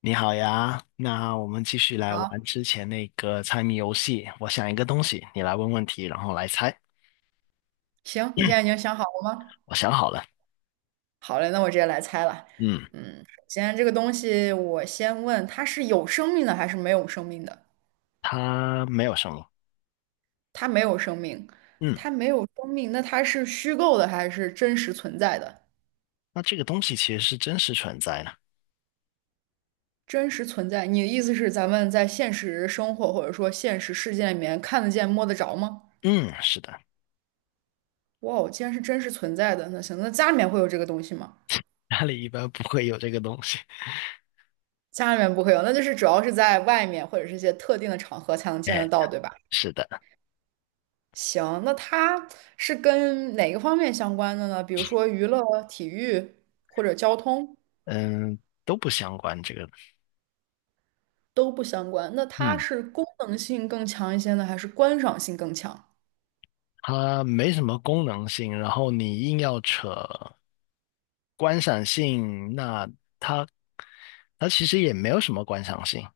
你好呀，那我们继续来好，玩之前那个猜谜游戏。我想一个东西，你来问问题，然后来猜。行，你现在已经想好了吗？我想好了。好嘞，那我直接来猜了。嗯，嗯，首先这个东西，我先问它是有生命的还是没有生命的？它没有生物。它没有生命，嗯，它没有生命，那它是虚构的还是真实存在的？那这个东西其实是真实存在的。真实存在，你的意思是咱们在现实生活或者说现实世界里面看得见、摸得着吗？嗯，是的。哇哦，既然是真实存在的，那行，那家里面会有这个东西吗？家里一般不会有这个东西。家里面不会有，那就是主要是在外面或者是一些特定的场合才能见得哎，到，对吧？是的。行，那它是跟哪个方面相关的呢？比如说娱乐、体育或者交通嗯，都不相关这个。都不相关。那它嗯，是功能性更强一些呢，还是观赏性更强？它没什么功能性，然后你硬要扯观赏性，那它其实也没有什么观赏性。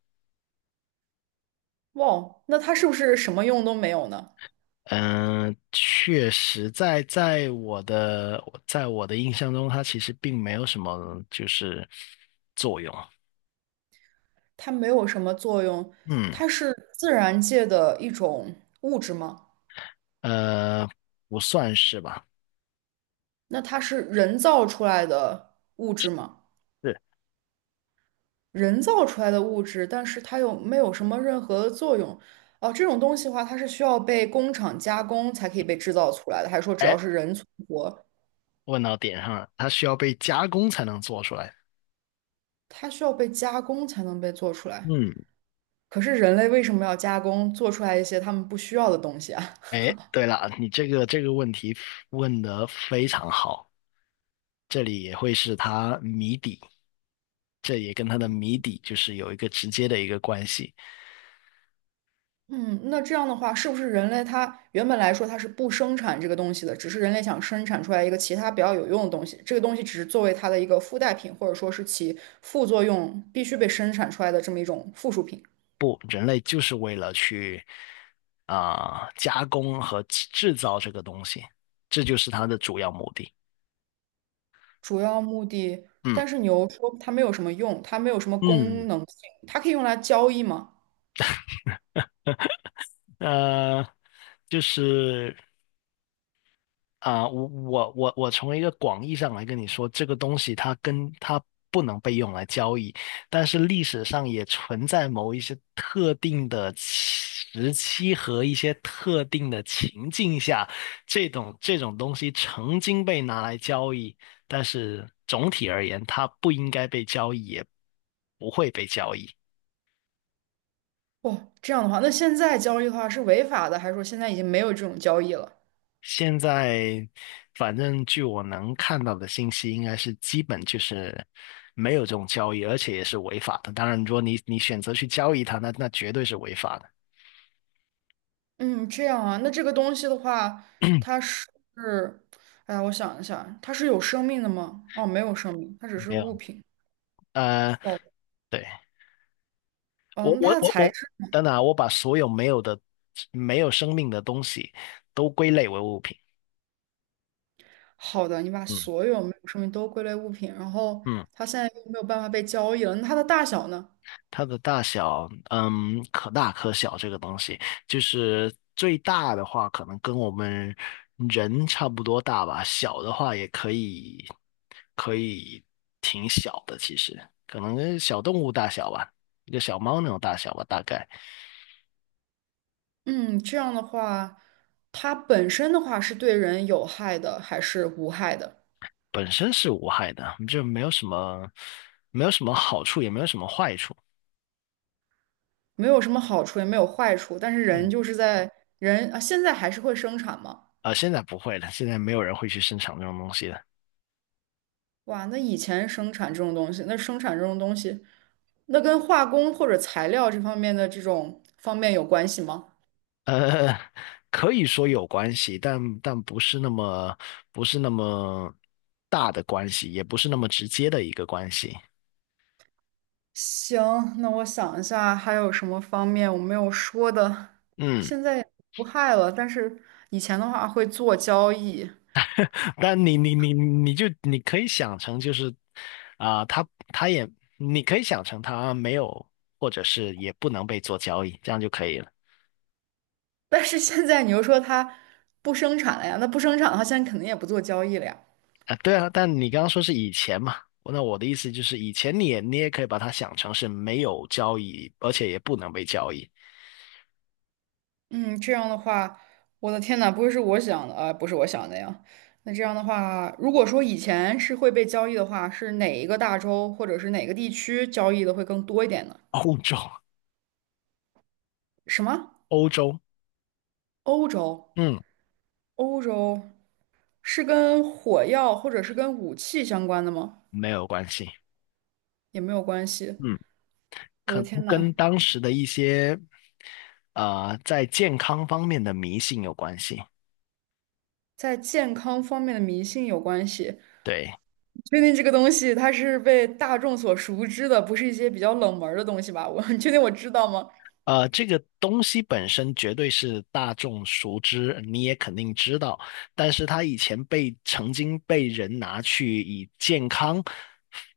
哇，那它是不是什么用都没有呢？嗯，确实在我的印象中，它其实并没有什么就是作用。它没有什么作用，嗯。它是自然界的一种物质吗？呃，不算是吧？那它是人造出来的物质吗？是。人造出来的物质，但是它又没有什么任何的作用。哦，这种东西的话，它是需要被工厂加工才可以被制造出来的，还是说只要哎，是人存活，问到点上了，它需要被加工才能做出来。它需要被加工才能被做出来？嗯。可是人类为什么要加工做出来一些他们不需要的东西啊？哎，对了，你这个问题问得非常好，这里也会是它谜底，这也跟它的谜底就是有一个直接的一个关系。嗯，那这样的话，是不是人类它原本来说它是不生产这个东西的，只是人类想生产出来一个其他比较有用的东西，这个东西只是作为它的一个附带品，或者说是其副作用必须被生产出来的这么一种附属品？不，人类就是为了去加工和制造这个东西，这就是它的主要目的。主要目的，嗯。但是你又说它没有什么用，它没有什么嗯，功能性，它可以用来交易吗？呃，就是。我从一个广义上来跟你说，这个东西它跟它不能被用来交易，但是历史上也存在某一些特定的时期和一些特定的情境下，这种东西曾经被拿来交易，但是总体而言，它不应该被交易，也不会被交易。哦，这样的话，那现在交易的话是违法的，还是说现在已经没有这种交易了？现在反正据我能看到的信息，应该是基本就是没有这种交易，而且也是违法的。当然，如果你选择去交易它，那绝对是违法的。嗯，这样啊，那这个东西的话，它是，哎呀，我想一下，它是有生命的吗？哦，没有生命，它只是没物有。品。呃，哦，对。哦，我那我它的我材质，我，等等啊，我把所有没有生命的东西都归类为物品。好的，你把嗯。所有没有生命都归类物品，然后嗯，它现在又没有办法被交易了，那它的大小呢？它的大小，嗯，可大可小。这个东西就是最大的话，可能跟我们人差不多大吧。小的话也可以，可以挺小的。其实可能跟小动物大小吧，一个小猫那种大小吧，大概嗯，这样的话，它本身的话是对人有害的还是无害的？本身是无害的，就没有什么，没有什么好处，也没有什么坏处。没有什么好处，也没有坏处，但是人嗯。就是在人啊，现在还是会生产嘛。现在不会了，现在没有人会去生产这种东西了。哇，那以前生产这种东西，那生产这种东西，那跟化工或者材料这方面的这种方面有关系吗？呃，可以说有关系，但但不是那么不是那么大的关系，也不是那么直接的一个关系。行，那我想一下，还有什么方面我没有说的？嗯，现在也无害了，但是以前的话会做交易。但你就你可以想成就是，他也你可以想成他没有，或者是也不能被做交易，这样就可以了。但是现在你又说它不生产了呀，那不生产的话，现在肯定也不做交易了呀。啊，对啊，但你刚刚说是以前嘛，那我的意思就是以前你也可以把它想成是没有交易，而且也不能被交易。嗯，这样的话，我的天呐，不会是我想的啊，不是我想的呀。那这样的话，如果说以前是会被交易的话，是哪一个大洲或者是哪个地区交易的会更多一点呢？欧洲。什么？欧洲。欧洲？嗯。欧洲是跟火药或者是跟武器相关的吗？没有关系。也没有关系。嗯，我可的能天呐，跟当时的一些在健康方面的迷信有关系。在健康方面的迷信有关系。对。确定这个东西它是被大众所熟知的，不是一些比较冷门儿的东西吧？我 你确定我知道吗？这个东西本身绝对是大众熟知，你也肯定知道，但是它以前曾经被人拿去以健康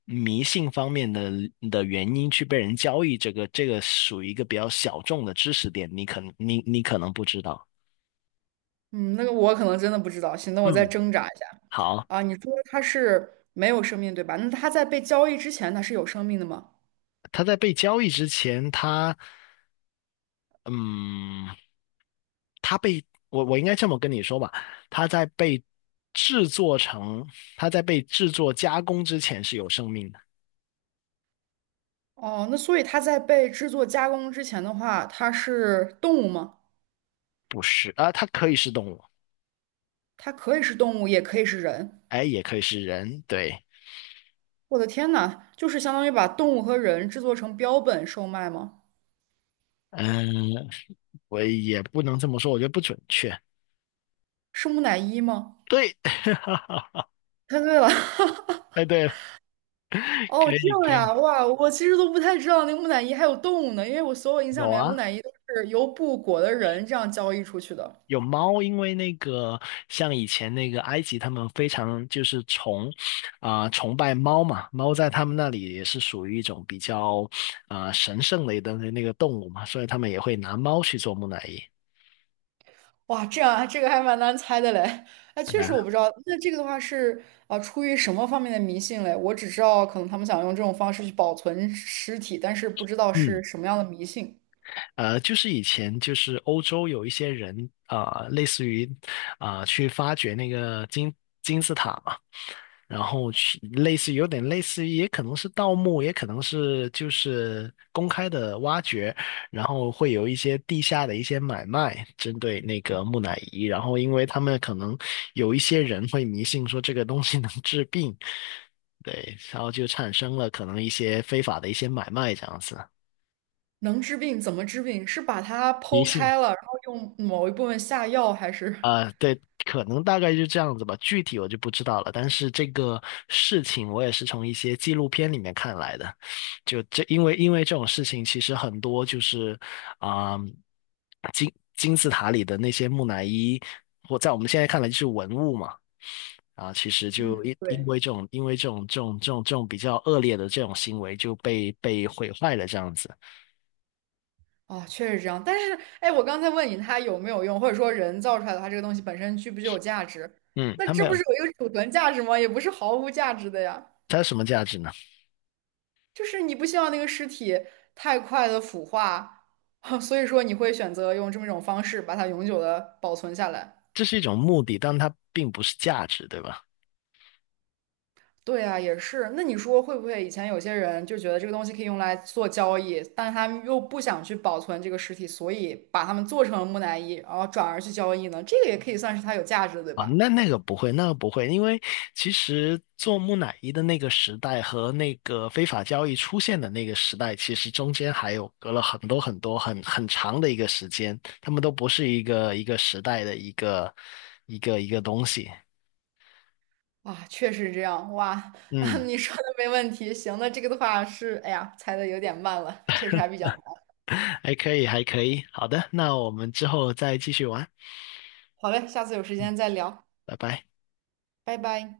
迷信方面的的原因去被人交易，这个属于一个比较小众的知识点，你可能不知道。嗯，那个我可能真的不知道。行，那我再嗯，挣扎一下好。啊。你说它是没有生命，对吧？那它在被交易之前，它是有生命的吗？他在被交易之前，他。嗯，我我应该这么跟你说吧，它在被制作成，它在被制作加工之前是有生命的。哦，那所以它在被制作加工之前的话，它是动物吗？不是啊，它可以是动物。它可以是动物，也可以是人。哎，也可以是人，对。我的天呐，就是相当于把动物和人制作成标本售卖吗？嗯，我也不能这么说，我觉得不准确。是木乃伊吗？对。猜对了。哎，对，可哦，这以样可以。呀，哇，我其实都不太知道那个木乃伊还有动物呢，因为我所有印象里有面木啊，乃伊都是由布裹的人这样交易出去的。有猫，因为那个像以前那个埃及，他们非常就是崇拜猫嘛，猫在他们那里也是属于一种比较神圣的一个那个动物嘛，所以他们也会拿猫去做木乃伊。哇，这样啊这个还蛮难猜的嘞。哎，对确实我啊。不知道。那这个的话是出于什么方面的迷信嘞？我只知道可能他们想用这种方式去保存尸体，但是不知道嗯。是什么样的迷信。就是以前就是欧洲有一些人类似于去发掘那个金字塔嘛，然后去类似于有点类似于，也可能是盗墓，也可能是就是公开的挖掘，然后会有一些地下的一些买卖，针对那个木乃伊，然后因为他们可能有一些人会迷信说这个东西能治病。对，然后就产生了可能一些非法的一些买卖这样子。能治病怎么治病？是把它迷剖信。开了，然后用某一部分下药，还是？对，可能大概就这样子吧，具体我就不知道了。但是这个事情我也是从一些纪录片里面看来的，就这，因为这种事情其实很多就是，啊、金字塔里的那些木乃伊，或在我们现在看来就是文物嘛。啊，其实就嗯，对。因为这种比较恶劣的这种行为就被毁坏了这样子。哦，确实这样。但是，哎，我刚才问你它有没有用，或者说人造出来的它这个东西本身具不具有价值？嗯，那它没这不有。是有一个储存价值吗？也不是毫无价值的呀。它有什么价值呢？就是你不希望那个尸体太快的腐化，所以说你会选择用这么一种方式把它永久的保存下来。这是一种目的，但它并不是价值，对吧？对啊，也是。那你说会不会以前有些人就觉得这个东西可以用来做交易，但是他们又不想去保存这个尸体，所以把它们做成了木乃伊，然后转而去交易呢？这个也可以算是它有价值的，对啊，吧？那那个不会，那个不会，因为其实做木乃伊的那个时代和那个非法交易出现的那个时代，其实中间还有隔了很多很多很长的一个时间，他们都不是一个时代的一个东西。哇，确实这样。哇，嗯，你说的没问题。行，那这个的话是，哎呀，猜的有点慢了，确实还比较难。还可以，还可以。好的，那我们之后再继续玩。好嘞，下次有时间再聊，拜拜。拜拜。